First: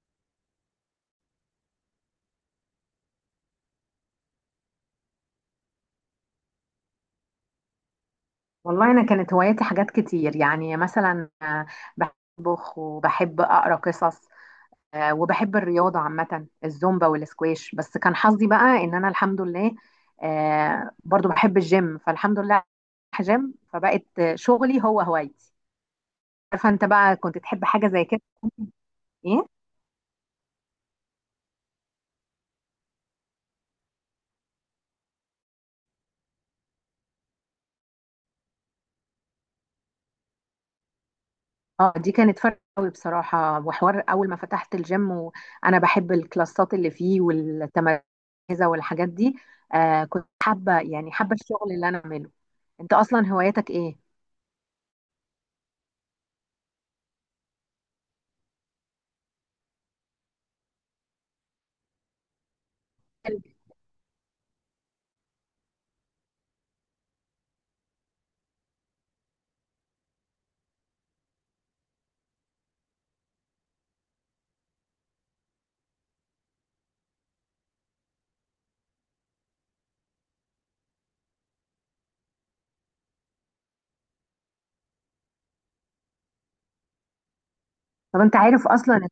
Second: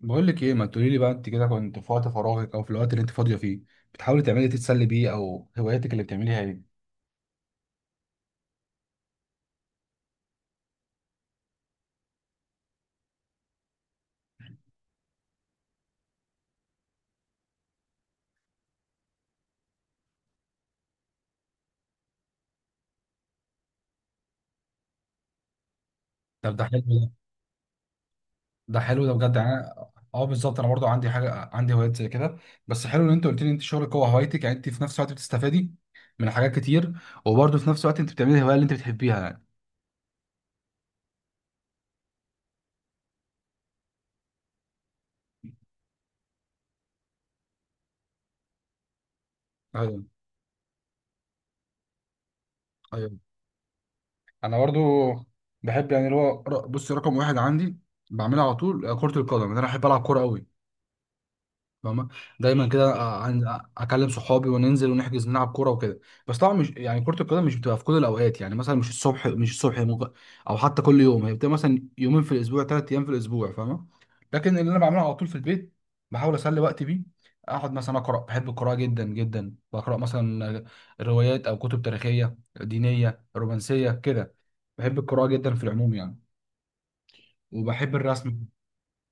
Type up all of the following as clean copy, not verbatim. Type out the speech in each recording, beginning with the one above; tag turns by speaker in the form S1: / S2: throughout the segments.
S1: بقول لك ايه، ما تقولي لي بقى، انت كده كنت في وقت فراغك او في الوقت اللي انت فاضيه فيه بتحاولي تعملي إيه؟ تتسلي بيه او هواياتك اللي بتعمليها ايه؟
S2: والله أنا كانت هواياتي حاجات كتير يعني مثلا بحب أطبخ وبحب أقرأ قصص، وبحب الرياضة عامة الزومبا والسكواش. بس كان حظي بقى إن أنا الحمد لله، برضو بحب الجيم، فالحمد لله رايحة جيم، فبقت شغلي هو هوايتي.
S1: طب ده
S2: عارفة
S1: حلو
S2: أنت
S1: ده.
S2: بقى كنت تحب حاجة زي كده؟
S1: ده حلو ده بجد،
S2: إيه؟
S1: يعني اه بالظبط، انا برضو عندي حاجه، عندي هوايات زي كده. بس حلو ان انت قلت لي انت شغلك هو هوايتك، يعني انت في نفس الوقت بتستفادي من حاجات كتير، وبرضه في نفس الوقت انت بتعملي الهوايه اللي انت بتحبيها يعني.
S2: اه، دي كانت فرق قوي بصراحة وحوار أول ما فتحت الجيم، وأنا بحب الكلاسات اللي فيه والتمركزة والحاجات دي.
S1: ايوه،
S2: آه، كنت حابة يعني حابة الشغل اللي أنا أعمله. أنت
S1: ايوه،
S2: أصلا هواياتك إيه؟
S1: انا برضو بحب، يعني اللي هو بصي، رقم واحد عندي بعملها على طول كره القدم، انا بحب العب كوره قوي، فاهمة؟ دايما كده اكلم صحابي وننزل ونحجز نلعب كوره وكده. بس طبعا مش يعني، كره القدم مش بتبقى في كل الاوقات، يعني مثلا مش الصبح، مش الصبح ممكن او حتى كل يوم، هي بتبقى مثلا يومين في الاسبوع، ثلاث ايام في الاسبوع، فاهمه؟ لكن اللي انا بعمله على طول في البيت، بحاول اسلي وقتي بيه، اقعد مثلا اقرا، بحب القراءه جدا جدا، بقرا مثلا روايات او كتب تاريخيه دينيه رومانسيه كده. بحب القراءه جدا في العموم يعني، وبحب
S2: طب أنت
S1: الرسم.
S2: عارف أصلا،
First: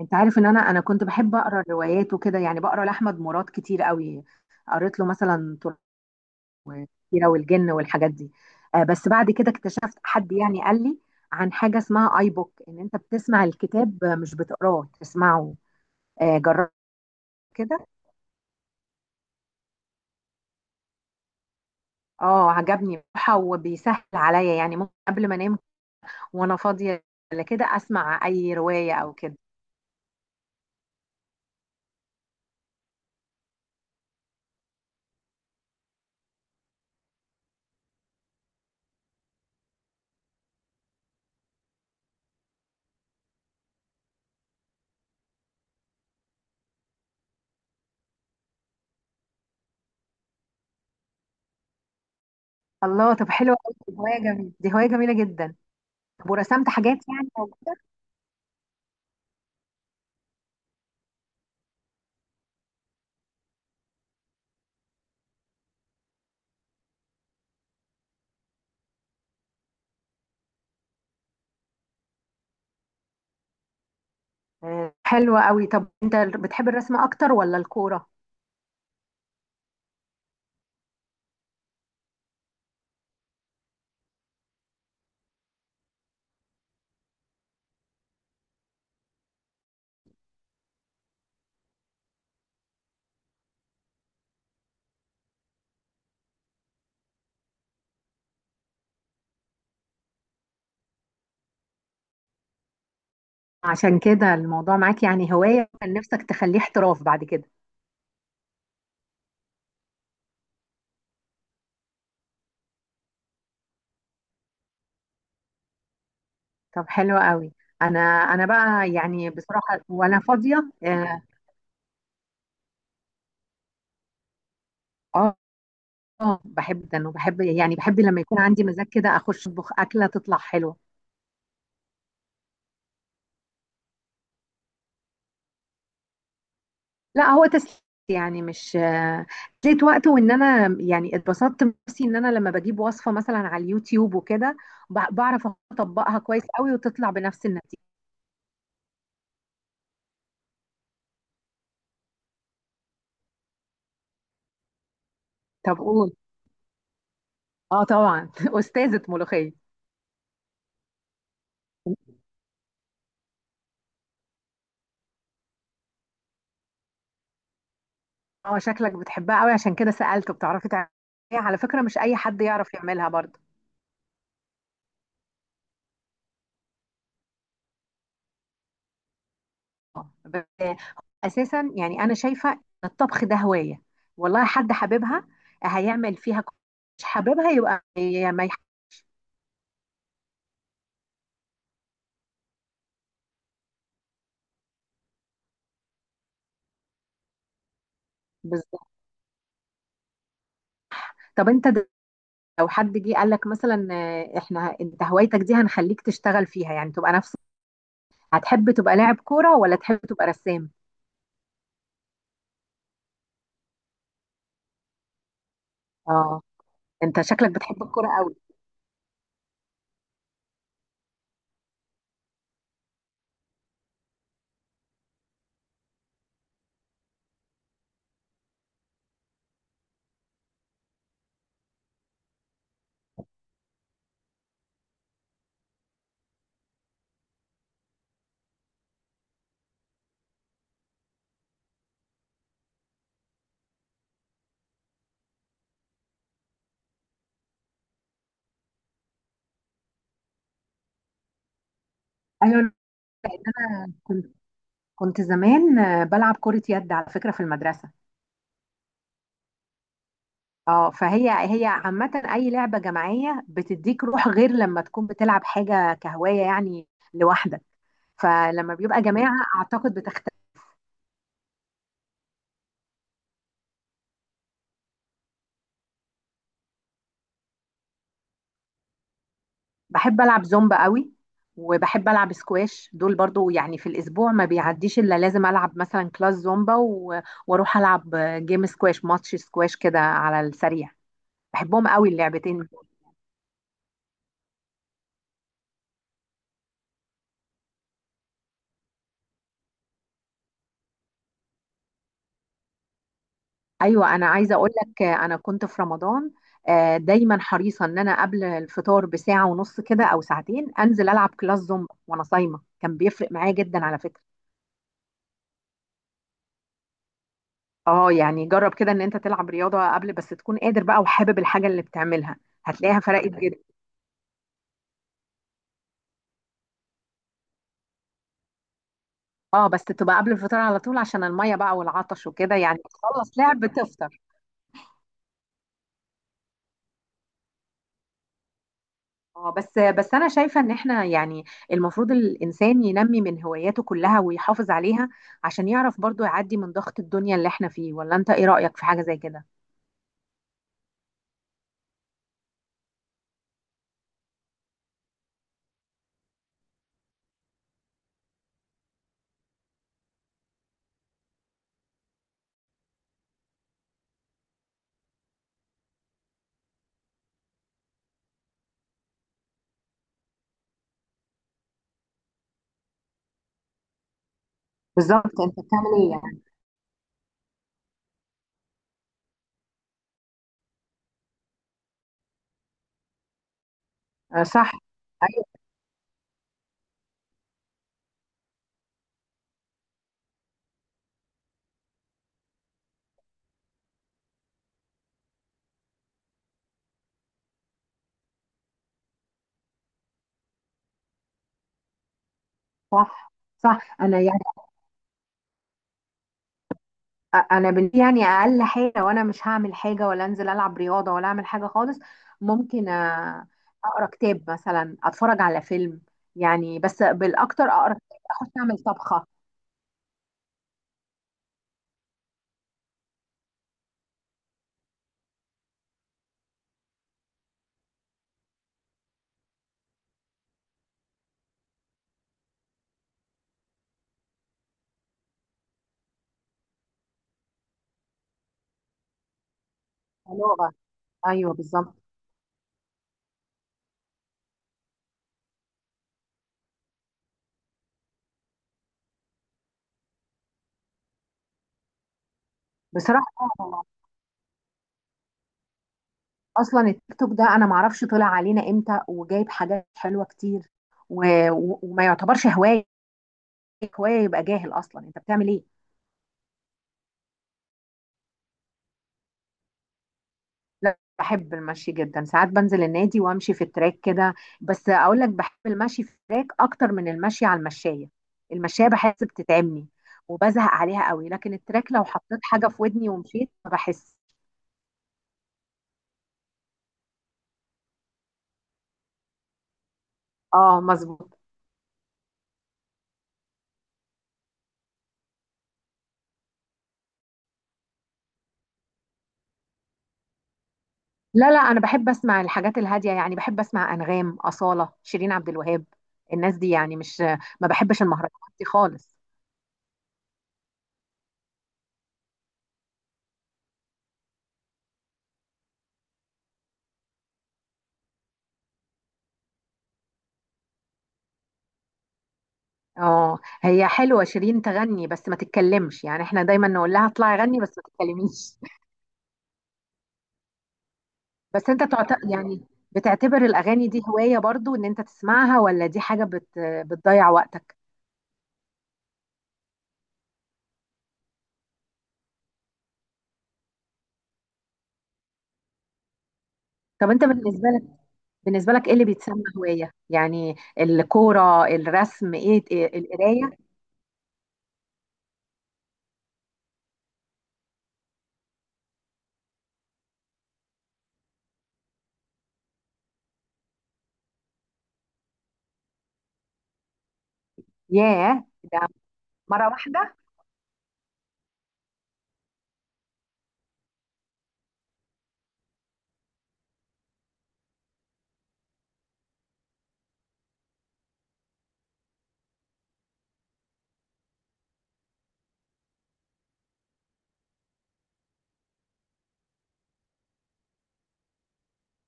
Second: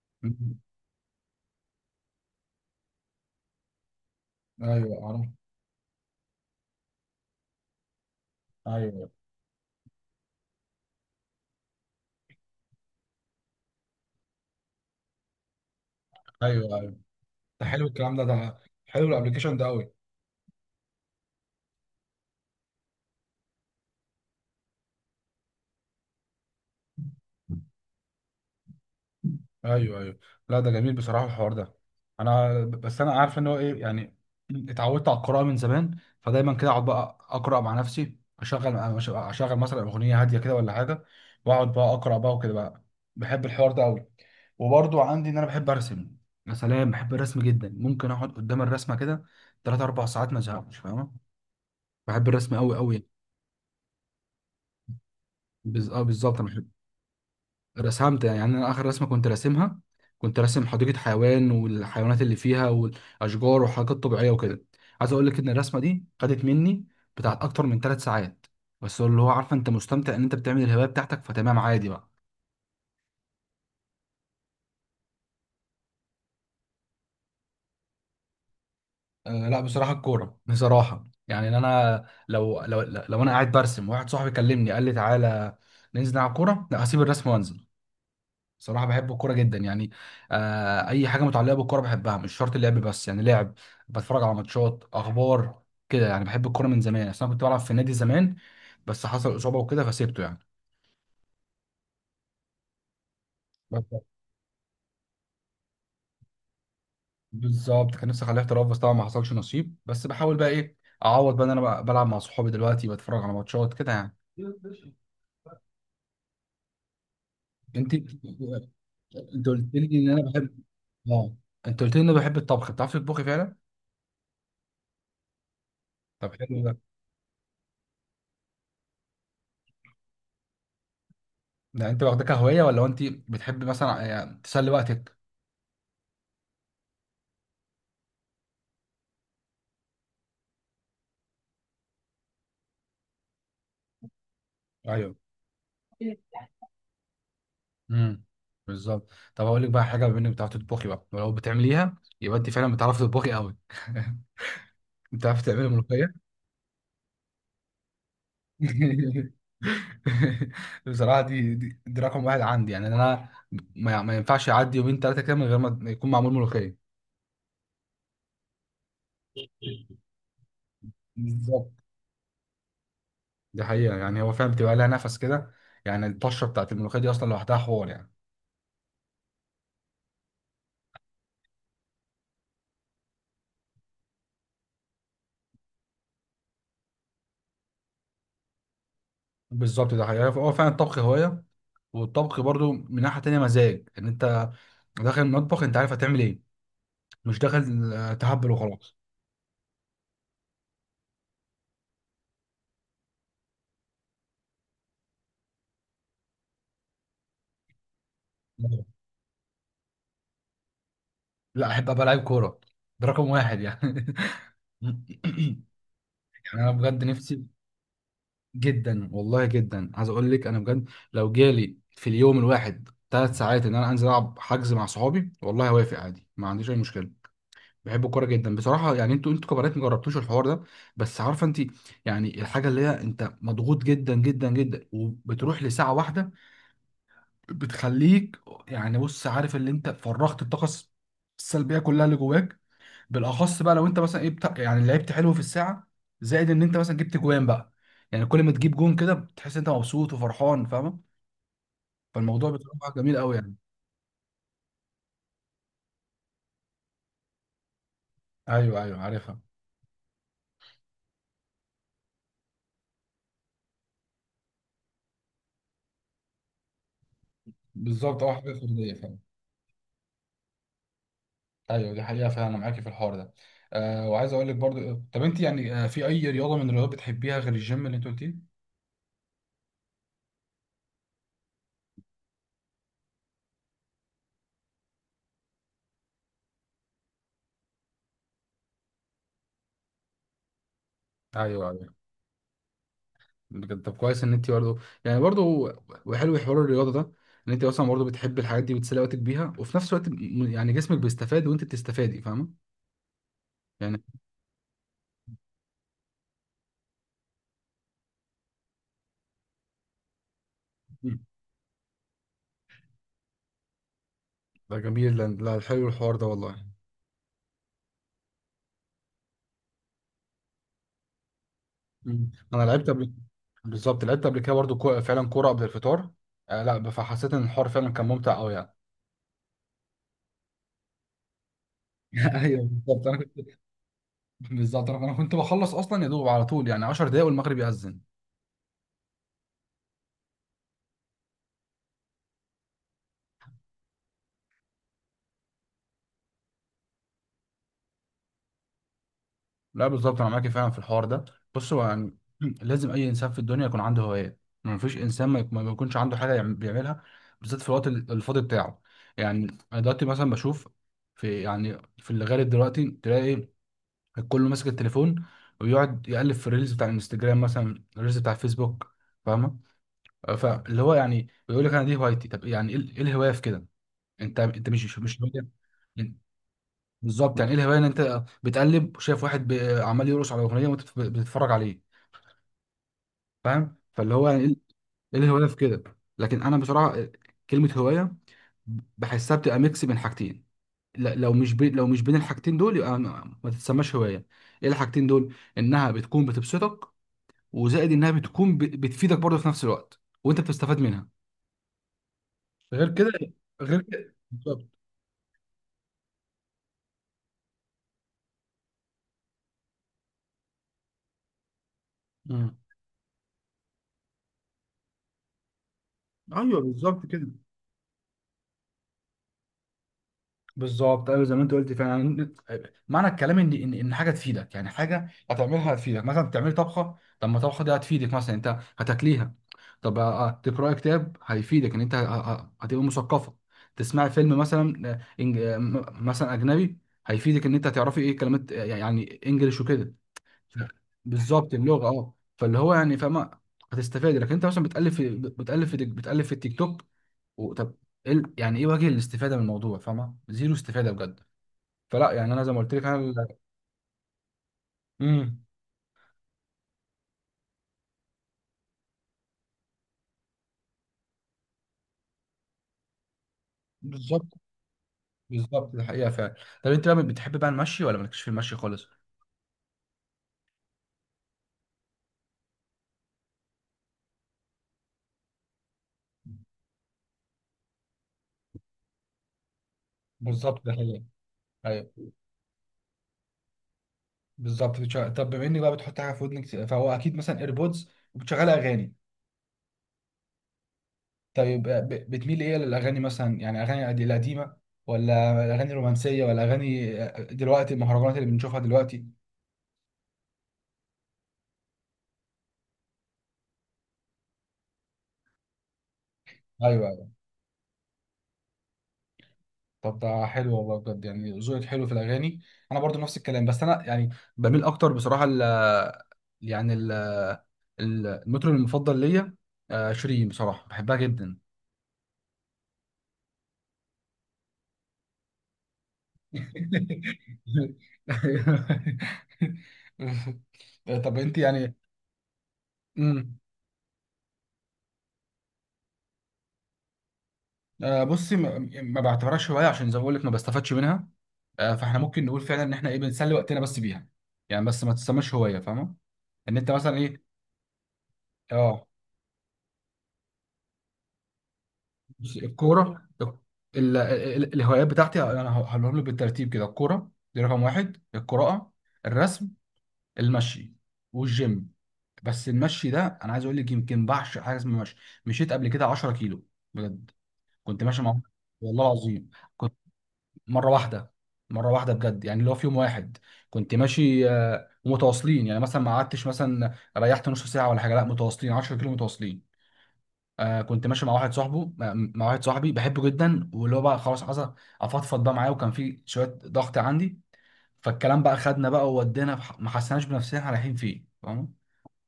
S2: أنت عارف إن أنا كنت بحب أقرأ الروايات وكده، يعني بقرأ لأحمد مراد كتير قوي.
S1: ايوه
S2: قريت له
S1: عارف.
S2: مثلا والكبيرة والجن والحاجات دي. آه، بس
S1: ايوه
S2: بعد كده اكتشفت حد يعني قال لي عن حاجة اسمها آي بوك، إن أنت بتسمع الكتاب مش بتقراه، تسمعه. جربت
S1: ايوه، ده حلو
S2: كده.
S1: الكلام ده، ده حلو الابلكيشن ده قوي.
S2: اه، عجبني بصراحة وبيسهل عليا، يعني ممكن قبل ما انام وانا فاضية ولا كده اسمع اي رواية او كده.
S1: ايوه ايوه. لا ده جميل بصراحه الحوار ده. انا بس انا عارف ان هو ايه، يعني اتعودت على القراءه من زمان، فدايما كده اقعد بقى اقرا مع نفسي، اشغل، اشغل مثلا اغنيه هاديه كده ولا حاجه، واقعد بقى اقرا بقى وكده بقى. بحب الحوار ده قوي. وبرضو عندي ان انا بحب ارسم، يا سلام، بحب الرسم جدا، ممكن اقعد قدام الرسمه كده 3 4 ساعات ما ازهقش، فاهمه؟ بحب الرسم قوي قوي.
S2: الله، طب حلوة قوي دي، هواية جميلة، دي هواية جميلة جدا.
S1: اه
S2: طب
S1: بالظبط، انا
S2: ورسمت حاجات يعني؟
S1: رسمت، يعني انا اخر رسمه كنت راسمها، كنت راسم حديقه حيوان والحيوانات اللي فيها والاشجار وحاجات طبيعيه وكده. عايز اقول لك ان الرسمه دي خدت مني بتاعت اكتر من ثلاث ساعات، بس اللي هو عارفه انت مستمتع ان انت بتعمل الهوايه بتاعتك، فتمام عادي بقى.
S2: حلوة قوي. طب انت بتحب الرسم اكتر ولا الكورة؟
S1: أه لا بصراحه، الكوره بصراحه، يعني إن انا لو انا قاعد برسم واحد صاحبي كلمني قال لي تعالى ننزل نلعب كوره، لا هسيب الرسم وانزل. صراحة بحب الكورة جدا يعني. آه، أي حاجة متعلقة بالكورة بحبها، مش شرط اللعب بس، يعني لعب، بتفرج على ماتشات، أخبار كده يعني. بحب الكورة من زمان، أصل أنا كنت بلعب في النادي زمان، بس حصل إصابة وكده فسيبته يعني.
S2: عشان
S1: بس-
S2: كده الموضوع معاك يعني هواية كان نفسك تخليه احتراف بعد كده؟
S1: بالظبط، كان نفسي أخليه احتراف، بس طبعا ما حصلش نصيب. بس بحاول بقى إيه، أعوض بقى إن أنا بقى بلعب مع صحابي دلوقتي، بتفرج على ماتشات كده يعني.
S2: طب حلوة قوي.
S1: أنت،
S2: انا بقى يعني
S1: أنت قلت
S2: بصراحة
S1: لي إن
S2: وانا
S1: أنا بحب،
S2: فاضية. اه،
S1: آه، أنت قلت لي إن أنا بحب الطبخ، بتعرفي تطبخي فعلا؟
S2: آه،
S1: طب
S2: آه،
S1: حلو
S2: باحب
S1: ده.
S2: جدًا، وباحب يعني باحب لمّا يكون عندي مزاج كده أخش أطبخ أكلة تطلع حلوة.
S1: ده انت واخده كهوايه ولا هو انت بتحب مثلا يعني تسلي وقتك؟
S2: لأ، هو تسلية، يعني مش تسلية وقت، وإن أنا يعني اتبسطت بنفسي إن أنا لمّا باجيب وصفة مثلًا على اليوتيوب وكده ب
S1: ايوه.
S2: باعرف أطبّقها كويس أوي وتطلع بنفس النتيجة.
S1: امم بالظبط. طب هقول لك بقى حاجه، بما انك بتعرفي تطبخي بقى ولو بتعمليها يبقى انت فعلا بتعرفي تطبخي قوي، بتعرفي تعملي
S2: طب قُل.
S1: ملوخيه؟
S2: آه، طبعًا، أستاذة ملوخية.
S1: بصراحه، دي رقم واحد عندي، يعني انا ما ينفعش يعدي يومين ثلاثه كده من غير ما يكون معمول ملوخيه.
S2: آه، شكلك بتحبها أوي عشان كده سألت، بتعرفي تعمليها، على
S1: بالظبط،
S2: فكرة مش أي حد يعرف يعملها برضه.
S1: دي حقيقه، يعني هو فعلا بتبقى لها نفس كده، يعني الطشه بتاعت الملوخيه دي اصلا لوحدها حوار يعني.
S2: ب- اساسا يعني انا شايفه ان الطبخ ده هوايه، والله حد حاببها هيعمل فيها مش حاببها يبقى هي ما
S1: بالظبط ده حقيقه، هو فعلا الطبخ هوايه. والطبخ برضو من ناحية تانية مزاج، ان انت داخل المطبخ انت عارف هتعمل ايه، مش داخل تهبل
S2: بالظبط.
S1: وخلاص.
S2: طب انت لو حد جه قال لك مثلا احنا، انت هوايتك دي هنخليك تشتغل فيها، يعني تبقى نفس، هتحب تبقى لاعب كوره ولا تحب تبقى رسام؟
S1: لا احب ابقى لعيب كورة، ده رقم واحد يعني، يعني
S2: اه،
S1: انا بجد
S2: انت
S1: نفسي
S2: شكلك بتحب الكوره قوي.
S1: جدا والله جدا. عايز اقول لك انا بجد لو جالي في اليوم الواحد ثلاث ساعات ان انا انزل العب حجز مع صحابي والله هوافق عادي، ما عنديش اي مشكله. بحب الكوره جدا بصراحه، يعني انتوا كبنات ما جربتوش الحوار ده، بس عارفه انت، يعني الحاجه اللي هي انت مضغوط جدا جدا جدا وبتروح لساعه واحده بتخليك، يعني بص، عارف اللي انت فرغت الطاقه السلبيه كلها اللي جواك. بالاخص بقى لو انت مثلا ايه، بتاع يعني لعبت حلو في الساعه، زائد ان انت مثلا جبت جوان بقى، يعني كل ما تجيب جون كده بتحس انت مبسوط وفرحان، فاهم؟ فالموضوع
S2: ايوه،
S1: بصراحه جميل قوي
S2: لأن
S1: يعني.
S2: انا كنت زمان بلعب كره يد على فكره في المدرسه.
S1: ايوه ايوه عارفها.
S2: اه، فهي عامة أي لعبة جماعية بتديك روح، غير لما تكون بتلعب حاجة كهواية يعني لوحدك،
S1: بالظبط، اه حاجه
S2: فلما
S1: فرديه
S2: بيبقى
S1: فعلا.
S2: جماعة أعتقد بتختلف.
S1: ايوه دي حقيقه فعلا، انا معاكي في الحوار ده. آه، وعايز اقول لك برضو، طب انت يعني، آه، في اي رياضه من الرياضات بتحبيها غير الجيم اللي انت قلتيه؟
S2: بحب ألعب زومبا قوي، وبحب ألعب سكواش، دول برضو يعني في الأسبوع ما بيعديش إلا لازم ألعب مثلا كلاس زومبا وأروح ألعب جيم، سكواش، ماتش سكواش كده على السريع.
S1: ايوه
S2: بحبهم
S1: ايوه.
S2: قوي اللعبتين.
S1: بجد طب كويس ان انت برضه، يعني برضه، وحلو حوار الرياضه ده، ان انت اصلا برضه بتحب الحاجات دي، بتسلي وقتك بيها وفي نفس الوقت يعني جسمك بيستفاد وانت بتستفادي، فاهمه يعني؟
S2: ايوه، انا عايزه اقول لك، انا كنت في رمضان دايما حريصه ان انا قبل الفطار بساعه ونص كده او ساعتين انزل العب كلاس زومبا وانا صايمه، كان بيفرق معايا جدا على فكره.
S1: ده جميل، لا لا، حلو الحوار ده والله.
S2: اه، يعني جرب كده ان انت تلعب رياضه قبل، بس تكون قادر بقى وحابب الحاجه اللي بتعملها،
S1: انا لعبت
S2: هتلاقيها
S1: قبل.
S2: فرقت جدا.
S1: بالظبط لعبت قبل كده برضه فعلا كوره قبل الفطار، آه لا فحسيت ان الحوار فعلا كان ممتع قوي يعني.
S2: اه، بس تبقى قبل الفطار على طول عشان الميه بقى والعطش وكده،
S1: ايوه
S2: يعني
S1: بالظبط، انا
S2: تخلص
S1: كنت،
S2: لعب تفطر.
S1: بالظبط انا كنت بخلص اصلا يا دوب على طول، يعني 10 دقايق والمغرب يأذن.
S2: اه، بس انا شايفه ان احنا يعني المفروض الانسان ينمي من هواياته كلها ويحافظ عليها، عشان يعرف برضو يعدي من ضغط الدنيا اللي احنا فيه. ولا انت ايه رايك في حاجه زي كده؟
S1: لا بالظبط انا معاك فعلا في الحوار ده. بص هو يعني، لازم اي انسان في الدنيا يكون عنده هوايات، ما فيش انسان ما يكونش عنده حاجه بيعملها، بالذات في الوقت الفاضي بتاعه يعني. انا دلوقتي مثلا بشوف في، يعني في اللي غالب دلوقتي تلاقي الكل ماسك التليفون، ويقعد يقلب في الريلز بتاع الانستجرام، مثلا الريلز بتاع الفيسبوك، فاهمه؟ فاللي هو يعني بيقول لك انا دي هوايتي، طب يعني ايه، إيه الهوايه في كده؟ انت، انت مش
S2: بالظبط، انت
S1: هواية.
S2: بتعمل ايه يعني.
S1: بالظبط، يعني ايه الهوايه ان انت بتقلب وشايف واحد عمال يرقص على اغنيه وانت بتتفرج عليه، فاهم؟ فاللي هو يعني
S2: آه،
S1: ايه،
S2: صح.
S1: إيه الهوايه في
S2: ايوه،
S1: كده؟ لكن انا بصراحه كلمه هوايه بحسها بتبقى ميكس بين حاجتين، لو مش بين الحاجتين دول يبقى ما تتسماش هوايه. ايه الحاجتين دول؟ انها بتكون بتبسطك، وزائد انها بتكون بتفيدك برضه في نفس الوقت وانت بتستفاد منها، غير كده.
S2: صح،
S1: غير
S2: صح.
S1: كده
S2: انا يعني
S1: بالظبط.
S2: انا يعني اقل حاجه، وانا مش هعمل حاجه ولا انزل العب رياضه ولا اعمل حاجه خالص،
S1: مم.
S2: ممكن اقرا كتاب مثلا، اتفرج على فيلم،
S1: ايوه
S2: يعني بس
S1: بالظبط كده.
S2: بالاكتر اقرا كتاب، اخش اعمل طبخه.
S1: بالظبط ايوه زي ما انت قلت فعلا، معنى الكلام ان حاجه تفيدك، يعني حاجه هتعملها هتفيدك، مثلا بتعمل طبخه، طب ما الطبخه دي هتفيدك مثلا انت هتاكليها. طب تقراي كتاب هيفيدك ان انت هتبقى مثقفه. تسمعي فيلم مثلا، مثلا اجنبي، هيفيدك ان انت هتعرفي ايه كلمات، يعني انجلش وكده. ف-
S2: لغه.
S1: بالظبط،
S2: ايوه
S1: اللغه،
S2: بالظبط.
S1: اه فاللي هو يعني فاهمه؟ هتستفاد. لكن انت مثلا بتالف في التيك توك، طب إيه يعني ايه وجه الاستفاده من الموضوع؟ فاهمه زيرو استفاده بجد. فلا يعني انا زي ما قلت لك انا
S2: بصراحه آه،
S1: امم
S2: اصلا التيك توك ده انا معرفش طلع علينا امتى، وجايب حاجات حلوه كتير و... وما يعتبرش هوايه. هوايه
S1: بالظبط.
S2: يبقى جاهل، اصلا انت بتعمل ايه؟
S1: بالظبط ده حقيقه فعلا. طب انت بقى بتحب بقى المشي ولا مالكش في المشي خالص؟
S2: لا، بحب المشي جدا، ساعات بنزل النادي وامشي في التراك كده، بس اقول لك بحب المشي في التراك اكتر من المشي على المشايه، المشايه بحس بتتعبني
S1: بالظبط
S2: وبزهق
S1: ده حقيقه.
S2: عليها قوي، لكن التراك لو
S1: ايوه
S2: حطيت حاجه في ودني ومشيت ما بحس.
S1: بالظبط، بتشغل... طب بما اني بقى بتحط حاجه في ودنك فهو اكيد مثلا ايربودز وبتشغل اغاني.
S2: اه، مظبوط.
S1: طيب ب... بتميل ايه للاغاني، مثلا يعني اغاني القديمه، ولا اغاني رومانسيه، ولا اغاني دلوقتي المهرجانات اللي بنشوفها دلوقتي؟
S2: لا، لا، انا بحب اسمع الحاجات الهاديه، يعني بحب اسمع انغام، اصاله، شيرين عبد الوهاب، الناس دي يعني،
S1: ايوه.
S2: مش ما بحبش المهرجانات دي خالص.
S1: طب ده حلو والله بجد، يعني ذوقك حلو في الاغاني. انا برضو نفس الكلام، بس انا يعني بميل اكتر بصراحه ل، يعني ال، المطرب المفضل ليا، شيرين، بصراحه بحبها جدا.
S2: اه، هي حلوه شيرين تغني بس ما تتكلمش، يعني احنا دايما نقول لها اطلعي غني بس ما تتكلميش.
S1: طب انت
S2: بس
S1: يعني،
S2: انت يعني بتعتبر
S1: امم
S2: الاغاني دي هوايه برضو ان انت تسمعها، ولا دي حاجه بتضيع وقتك؟
S1: بصي ما بعتبرهاش هوايه، عشان زي ما بقول لك ما بستفادش منها. آه، فاحنا ممكن نقول فعلا ان احنا ايه، بنسلي وقتنا بس بيها يعني، بس ما تسماش هوايه فاهمه؟ ان انت مثلا
S2: طب
S1: ايه.
S2: انت بالنسبه لك بالنسبه
S1: اه
S2: لك ايه اللي بيتسمى هوايه؟ يعني الكوره، الرسم،
S1: بص،
S2: ايه
S1: الكورة،
S2: القرايه.
S1: الهوايات بتاعتي، يعني انا هقولهم لك بالترتيب كده، الكورة دي رقم واحد، القراءة، الرسم، المشي، والجيم. بس المشي ده انا عايز اقول لك يمكن بعشق حاجة اسمها مشي. مشيت قبل كده 10 كيلو بجد، كنت ماشي مع،
S2: ياه، ده
S1: والله العظيم
S2: مره
S1: كنت،
S2: واحده؟
S1: مرة واحدة، مرة واحدة بجد، يعني اللي هو في يوم واحد كنت ماشي، ومتواصلين يعني مثلا ما قعدتش مثلا ريحت نص ساعة ولا حاجة، لا متواصلين 10 كيلو متواصلين. آه كنت ماشي مع واحد صاحبه، مع واحد صاحبي بحبه جدا، واللي هو بقى خلاص عايز افضفض بقى معاه، وكان في شويه ضغط عندي، فالكلام بقى خدنا بقى وودينا في ما حسناش بنفسنا احنا رايحين فين، فاهم؟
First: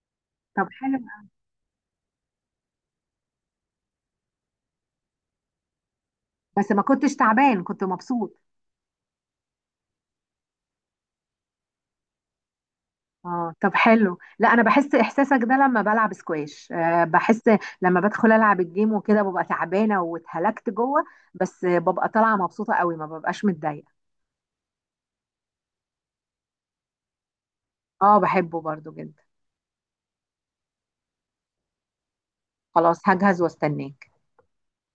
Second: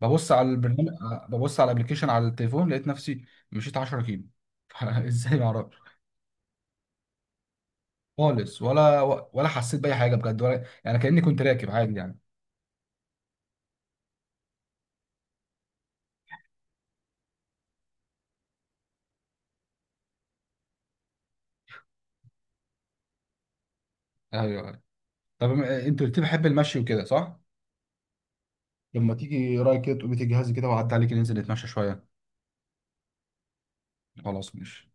S1: ببص على
S2: طب
S1: البرنامج،
S2: حلو،
S1: ببص على الابلكيشن على التليفون لقيت نفسي مشيت 10 كيلو، ازاي ما اعرفش
S2: بس ما كنتش تعبان، كنت مبسوط.
S1: خالص، ولا ولا حسيت باي حاجه بجد، ولا يعني كاني كنت راكب عادي يعني.
S2: اه، طب حلو. لا، انا بحس احساسك ده لما بلعب سكواش، بحس لما بدخل العب الجيم وكده ببقى تعبانه واتهلكت جوه، بس ببقى طالعه مبسوطه قوي ما ببقاش متضايقه.
S1: ايوه أيوة. طب انت قلت لي بحب المشي وكده صح؟
S2: اه، بحبه برضو
S1: لما
S2: جدا،
S1: تيجي رايك كده تقومي تجهزي كده وأعدي عليك ننزل نتمشى شويه.
S2: خلاص هجهز واستناه.
S1: خلاص ماشي.